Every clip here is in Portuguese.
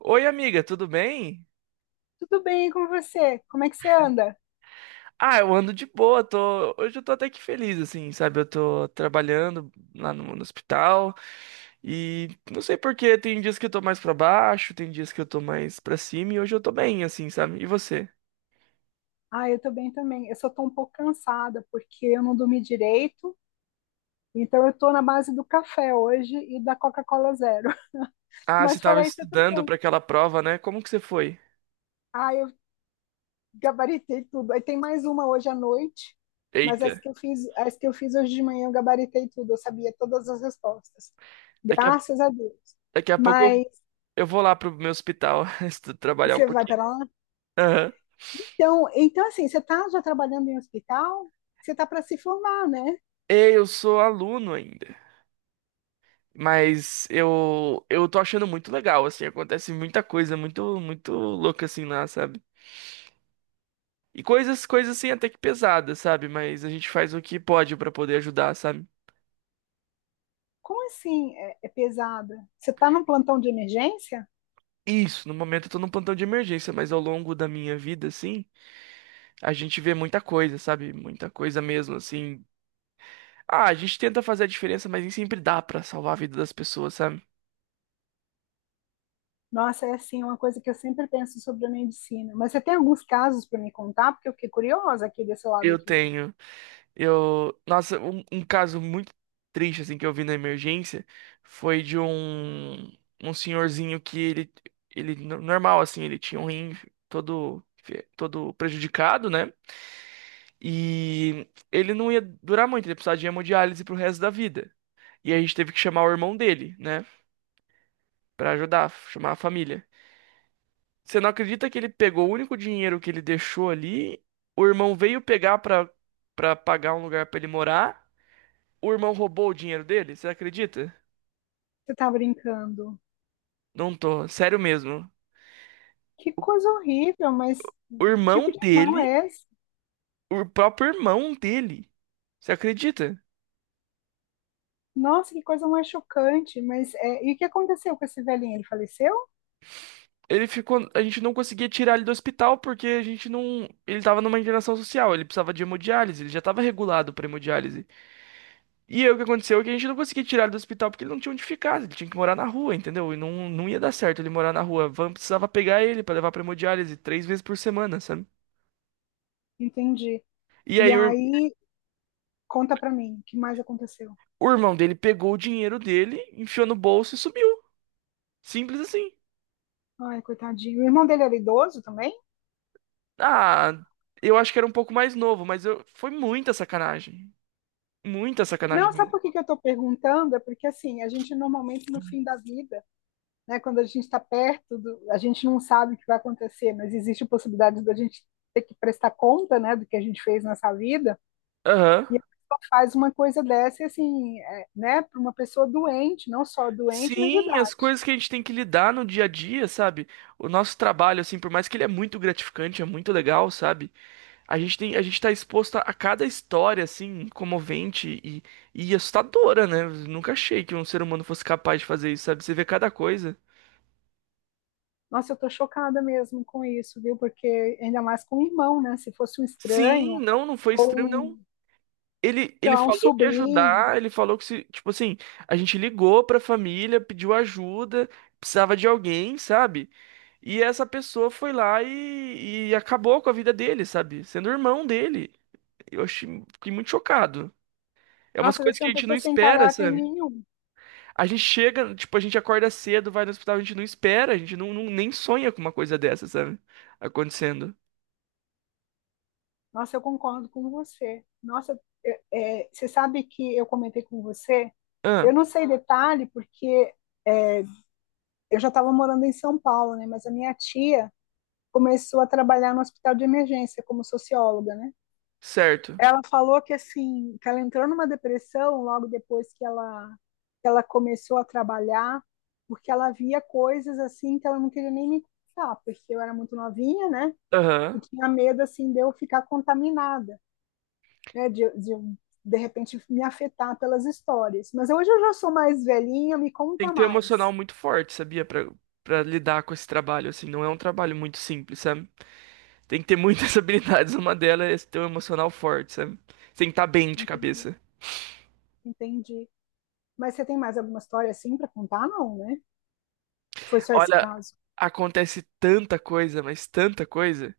Oi, amiga, tudo bem? Tudo bem, e com você? Como é que você anda? Ah, eu ando de boa, hoje eu tô até que feliz, assim, sabe? Eu tô trabalhando lá no hospital e não sei por quê, tem dias que eu tô mais pra baixo, tem dias que eu tô mais pra cima e hoje eu tô bem, assim, sabe? E você? Ah, eu tô bem também. Eu só tô um pouco cansada porque eu não dormi direito, então eu tô na base do café hoje e da Coca-Cola zero. Ah, você Mas tava fora isso, eu tô estudando bem. pra aquela prova, né? Como que você foi? Ah, eu gabaritei tudo. Aí tem mais uma hoje à noite, mas Eita, as que eu fiz hoje de manhã eu gabaritei tudo, eu sabia todas as respostas. daqui a, Graças a Deus. daqui a pouco Mas eu vou lá pro meu hospital trabalhar um você vai pouquinho. para lá? Aham. Então assim, você tá já trabalhando em hospital? Você tá para se formar, né? Ei, eu sou aluno ainda. Mas eu tô achando muito legal, assim, acontece muita coisa muito muito louca assim lá, sabe? E coisas coisas assim até que pesadas, sabe? Mas a gente faz o que pode pra poder ajudar, sabe? Como assim é pesada? Você está num plantão de emergência? Isso, no momento eu tô num plantão de emergência, mas ao longo da minha vida assim, a gente vê muita coisa, sabe? Muita coisa mesmo, assim. Ah, a gente tenta fazer a diferença, mas nem sempre dá pra salvar a vida das pessoas, sabe? Nossa, é assim, é uma coisa que eu sempre penso sobre a medicina. Mas você tem alguns casos para me contar? Porque eu fiquei curiosa aqui desse lado Eu aqui. tenho. Eu, nossa, um caso muito triste assim que eu vi na emergência foi de um senhorzinho que ele normal assim, ele tinha um rim todo todo prejudicado, né? E ele não ia durar muito, ele precisava de hemodiálise pro resto da vida. E a gente teve que chamar o irmão dele, né, pra ajudar, chamar a família. Você não acredita que ele pegou o único dinheiro que ele deixou ali? O irmão veio pegar pra para pagar um lugar pra ele morar. O irmão roubou o dinheiro dele? Você acredita? Você está brincando. Não tô, sério mesmo. Que coisa horrível, mas O que tipo irmão de irmão dele, é esse? o próprio irmão dele. Você acredita? Nossa, que coisa mais chocante. Mas e o que aconteceu com esse velhinho? Ele faleceu? Ele ficou, a gente não conseguia tirar ele do hospital porque a gente não, ele tava numa internação social, ele precisava de hemodiálise, ele já tava regulado pra hemodiálise. E aí o que aconteceu é que a gente não conseguia tirar ele do hospital porque ele não tinha onde ficar, ele tinha que morar na rua, entendeu? E não, não ia dar certo ele morar na rua. A van precisava pegar ele pra levar pra hemodiálise três vezes por semana, sabe? Entendi. E E aí o, ir- aí, conta pra mim, o que mais aconteceu? o irmão dele pegou o dinheiro dele, enfiou no bolso e sumiu. Simples assim. Ai, coitadinho. O irmão dele era idoso também? Ah, eu acho que era um pouco mais novo, mas foi muita sacanagem. Muita sacanagem Não, sabe mesmo. por que que eu estou perguntando? É porque assim, a gente normalmente no fim da vida, né, quando a gente está perto, a gente não sabe o que vai acontecer, mas existe a possibilidade da gente ter que prestar conta, né, do que a gente fez nessa vida. Aham. E a pessoa faz uma coisa dessa, e, assim, é, né, para uma pessoa doente, não só doente, mas de Sim, as idade. coisas que a gente tem que lidar no dia a dia, sabe? O nosso trabalho, assim, por mais que ele é muito gratificante, é muito legal, sabe? A gente tem, a gente tá exposto a cada história, assim, comovente e assustadora, né? Eu nunca achei que um ser humano fosse capaz de fazer isso, sabe? Você vê cada coisa. Nossa, eu estou chocada mesmo com isso, viu? Porque ainda mais com o irmão, né? Se fosse um Sim, estranho não, não foi ou estranho, não. um, Ele, sei ele lá, um falou que ia sobrinho, ajudar, ele falou que se, tipo assim, a gente ligou pra família, pediu ajuda, precisava de alguém, sabe? E essa pessoa foi lá e acabou com a vida dele, sabe? Sendo irmão dele. Eu achei, fiquei muito chocado. É umas nossa, deve coisas ser que a uma gente não pessoa sem espera, caráter sabe? nenhum. A gente chega, tipo, a gente acorda cedo, vai no hospital, a gente não espera, a gente nem sonha com uma coisa dessa, sabe? Acontecendo. Nossa, eu concordo com você. Nossa, você sabe que eu comentei com você? Ah, Eu não sei detalhe, porque é, eu já estava morando em São Paulo, né? Mas a minha tia começou a trabalhar no hospital de emergência como socióloga, né? certo. Ela falou que assim, que ela entrou numa depressão logo depois que ela começou a trabalhar, porque ela via coisas assim que ela não queria nem me contar, porque eu era muito novinha, né? E Aham. tinha medo assim de eu ficar contaminada. Né, de repente me afetar pelas histórias. Mas hoje eu já sou mais velhinha, me Tem conta que ter um emocional mais. muito forte, sabia? Pra lidar com esse trabalho, assim. Não é um trabalho muito simples, sabe? Tem que ter muitas habilidades. Uma delas é esse ter um emocional forte, sabe? Você tem que estar bem de Entendi, cabeça. entendi. Mas você tem mais alguma história assim para contar? Não, né? Foi só esse Olha, caso. acontece tanta coisa, mas tanta coisa.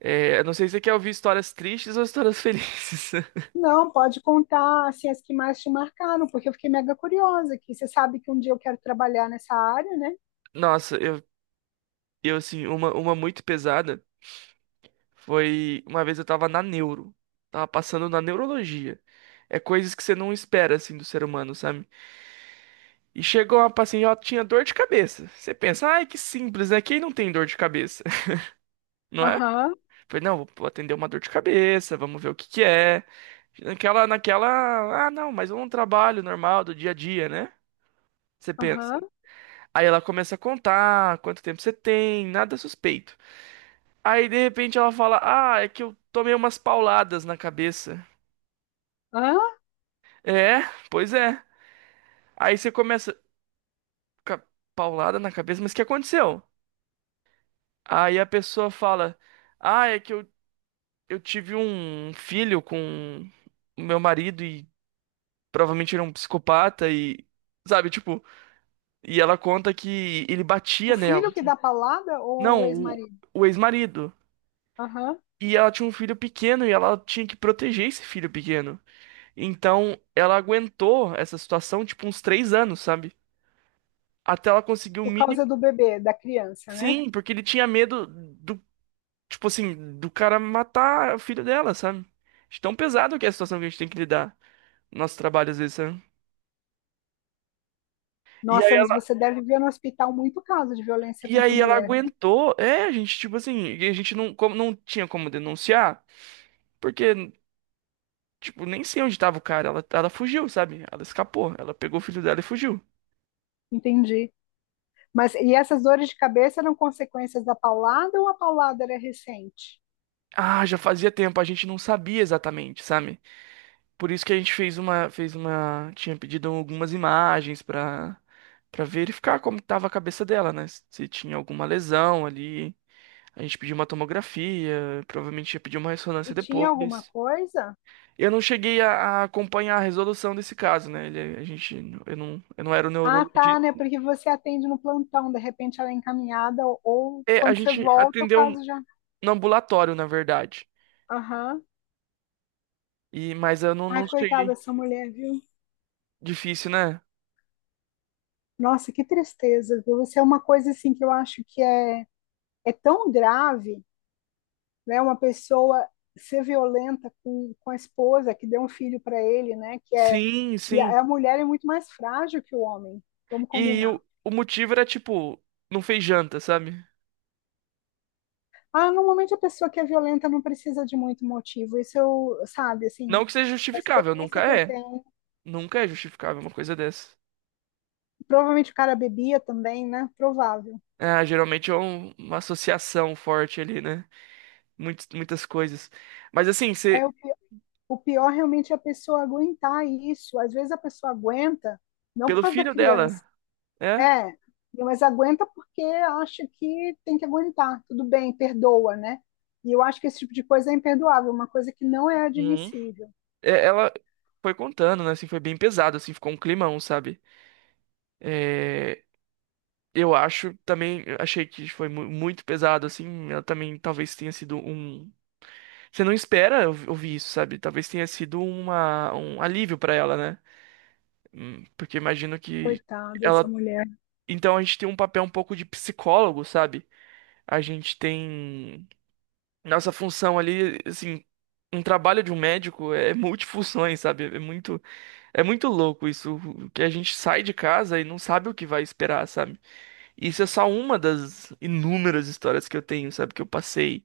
É, eu não sei se você quer ouvir histórias tristes ou histórias felizes. Não, pode contar assim, as que mais te marcaram, porque eu fiquei mega curiosa aqui. Você sabe que um dia eu quero trabalhar nessa área, né? Nossa, eu assim, uma muito pesada foi uma vez eu tava na neuro. Tava passando na neurologia. É coisas que você não espera, assim, do ser humano, sabe? E chegou uma paciente, ela tinha dor de cabeça. Você pensa, ai, que simples, né? Quem não tem dor de cabeça, não é? Aham, Falei, não, vou atender uma dor de cabeça, vamos ver o que que é. Naquela, ah, não, mas é um trabalho normal do dia a dia, né? Você pensa. aham. Aí ela começa a contar quanto tempo você tem, nada suspeito. Aí de repente ela fala, ah, é que eu tomei umas pauladas na cabeça. Hã? É, pois é. Aí você começa, "Ca- paulada na cabeça, mas o que aconteceu?" Aí a pessoa fala, ah, é que eu tive um filho com o meu marido e provavelmente ele é um psicopata e, sabe, tipo, e ela conta que ele O batia nela. filho que dá palada ou o Não, o, ex-marido? o ex-marido. Aham. E ela tinha um filho pequeno e ela tinha que proteger esse filho pequeno. Então, ela aguentou essa situação, tipo, uns três anos, sabe? Até ela conseguir o Por mínimo. causa do bebê, da criança, né? Sim, porque ele tinha medo do, tipo assim, do cara matar o filho dela, sabe? De tão pesado que é a situação que a gente tem que lidar no nosso trabalho às vezes, sabe? E Nossa, mas você deve ver no hospital muito caso de violência E contra a aí ela mulher. aguentou. É, a gente, tipo assim, e a gente não, como, não tinha como denunciar, porque, tipo, nem sei onde tava o cara. Ela fugiu, sabe? Ela escapou. Ela pegou o filho dela e fugiu. Entendi. Mas e essas dores de cabeça eram consequências da paulada ou a paulada era recente? Ah, já fazia tempo, a gente não sabia exatamente, sabe? Por isso que a gente fez uma, tinha pedido algumas imagens pra verificar como tava a cabeça dela, né? Se tinha alguma lesão ali. A gente pediu uma tomografia, provavelmente ia pedir uma E ressonância tinha alguma depois. coisa? Eu não cheguei a acompanhar a resolução desse caso, né? Ele, a gente, eu não era o Ah, tá, neurologista. né? Porque você atende no plantão, de repente ela é encaminhada, ou É, a quando você gente volta, o atendeu caso já. no ambulatório, na verdade. Aham. E, mas eu não, Ai, não cheguei. coitada dessa mulher, viu? Difícil, né? Nossa, que tristeza, viu? Isso é uma coisa assim que eu acho que é tão grave né? Uma pessoa ser violenta com a esposa que deu um filho para ele, né? Que é Sim, e sim. A mulher é muito mais frágil que o homem. Vamos E combinar. o motivo era, tipo, não fez janta, sabe? Ah, normalmente a pessoa que é violenta não precisa de muito motivo. Isso eu, sabe, assim, Não que seja a justificável, nunca experiência que eu é. tenho. Nunca é justificável uma coisa dessa. Provavelmente o cara bebia também, né? Provável. Ah, geralmente é uma associação forte ali, né? Muitas, muitas coisas. Mas assim, você, É o, pi- o pior realmente é a pessoa aguentar isso. Às vezes a pessoa aguenta não por pelo causa da filho criança, dela, é? É, mas aguenta porque acha que tem que aguentar. Tudo bem, perdoa, né? E eu acho que esse tipo de coisa é imperdoável, uma coisa que não é admissível. É, ela foi contando, né? Assim, foi bem pesado, assim, ficou um climão, sabe? É, eu acho também, eu achei que foi muito pesado, assim. Ela também talvez tenha sido um. Você não espera ouvir isso, sabe? Talvez tenha sido um alívio pra ela, né? Porque imagino que Coitada dessa ela. mulher. Então a gente tem um papel um pouco de psicólogo, sabe? A gente tem. Nossa função ali, assim, um trabalho de um médico é multifunções, sabe? É muito. É muito louco isso, que a gente sai de casa e não sabe o que vai esperar, sabe? Isso é só uma das inúmeras histórias que eu tenho, sabe? Que eu passei,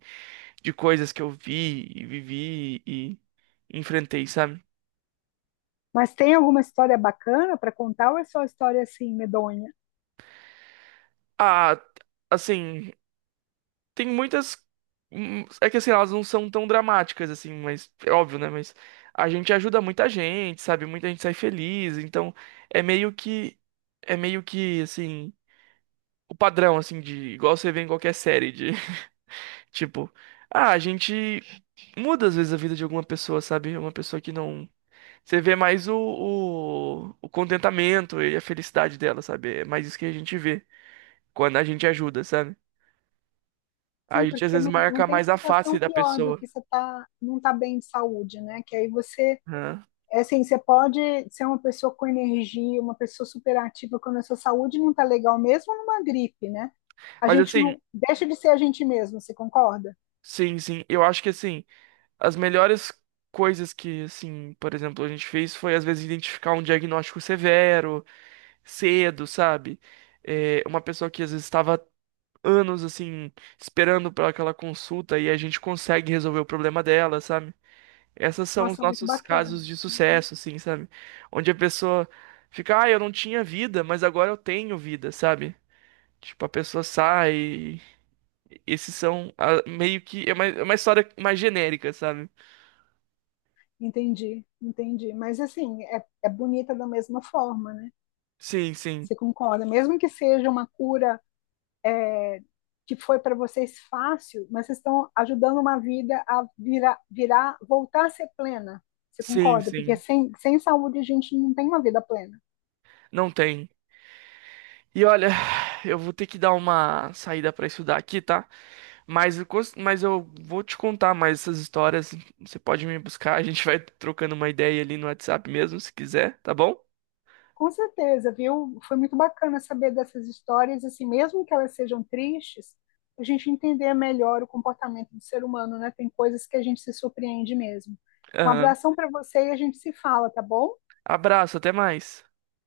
de coisas que eu vi e vivi e enfrentei, sabe? Mas tem alguma história bacana para contar ou é só história assim, medonha? Ah, assim, tem muitas. É que assim, elas não são tão dramáticas, assim, mas é óbvio, né? Mas a gente ajuda muita gente, sabe? Muita gente sai feliz, então é meio que. É meio que, assim, o padrão, assim, de. Igual você vê em qualquer série, de. Tipo, ah, a gente muda às vezes a vida de alguma pessoa, sabe? Uma pessoa que não. Você vê mais o contentamento e a felicidade dela, sabe? É mais isso que a gente vê quando a gente ajuda, sabe? A Sim, gente às porque vezes não, não marca tem mais a face sensação da pior do pessoa. que você tá, não tá bem de saúde, né? Que aí você Né? é assim, você pode ser uma pessoa com energia, uma pessoa superativa quando a sua saúde não está legal, mesmo numa gripe, né? A Mas gente assim, não deixa de ser a gente mesmo, você concorda? sim, sim. Eu acho que assim, as melhores coisas que, assim, por exemplo, a gente fez foi às vezes identificar um diagnóstico severo, cedo, sabe? É, uma pessoa que às vezes estava anos assim esperando para aquela consulta e a gente consegue resolver o problema dela, sabe? Essas são os Nossa, muito nossos bacana. casos de Uhum. sucesso, assim, sabe? Onde a pessoa fica, ah, eu não tinha vida, mas agora eu tenho vida, sabe? Tipo, a pessoa sai. E esses são meio que. É uma história mais genérica, sabe? Entendi, entendi. Mas assim, é bonita da mesma forma, né? Sim, sim. Você concorda? Mesmo que seja uma cura é, que foi para vocês fácil, mas vocês estão ajudando uma vida a virar, voltar a ser plena. Você Sim, concorda? Porque sim. sem saúde a gente não tem uma vida plena. Não tem. E olha, eu vou ter que dar uma saída para estudar aqui, tá? Mas, eu vou te contar mais essas histórias. Você pode me buscar, a gente vai trocando uma ideia ali no WhatsApp mesmo, se quiser, tá bom? Com certeza, viu? Foi muito bacana saber dessas histórias, assim, mesmo que elas sejam tristes, a gente entender melhor o comportamento do ser humano, né? Tem coisas que a gente se surpreende mesmo. Um Aham. abração para você e a gente se fala, tá bom? Abraço, até mais.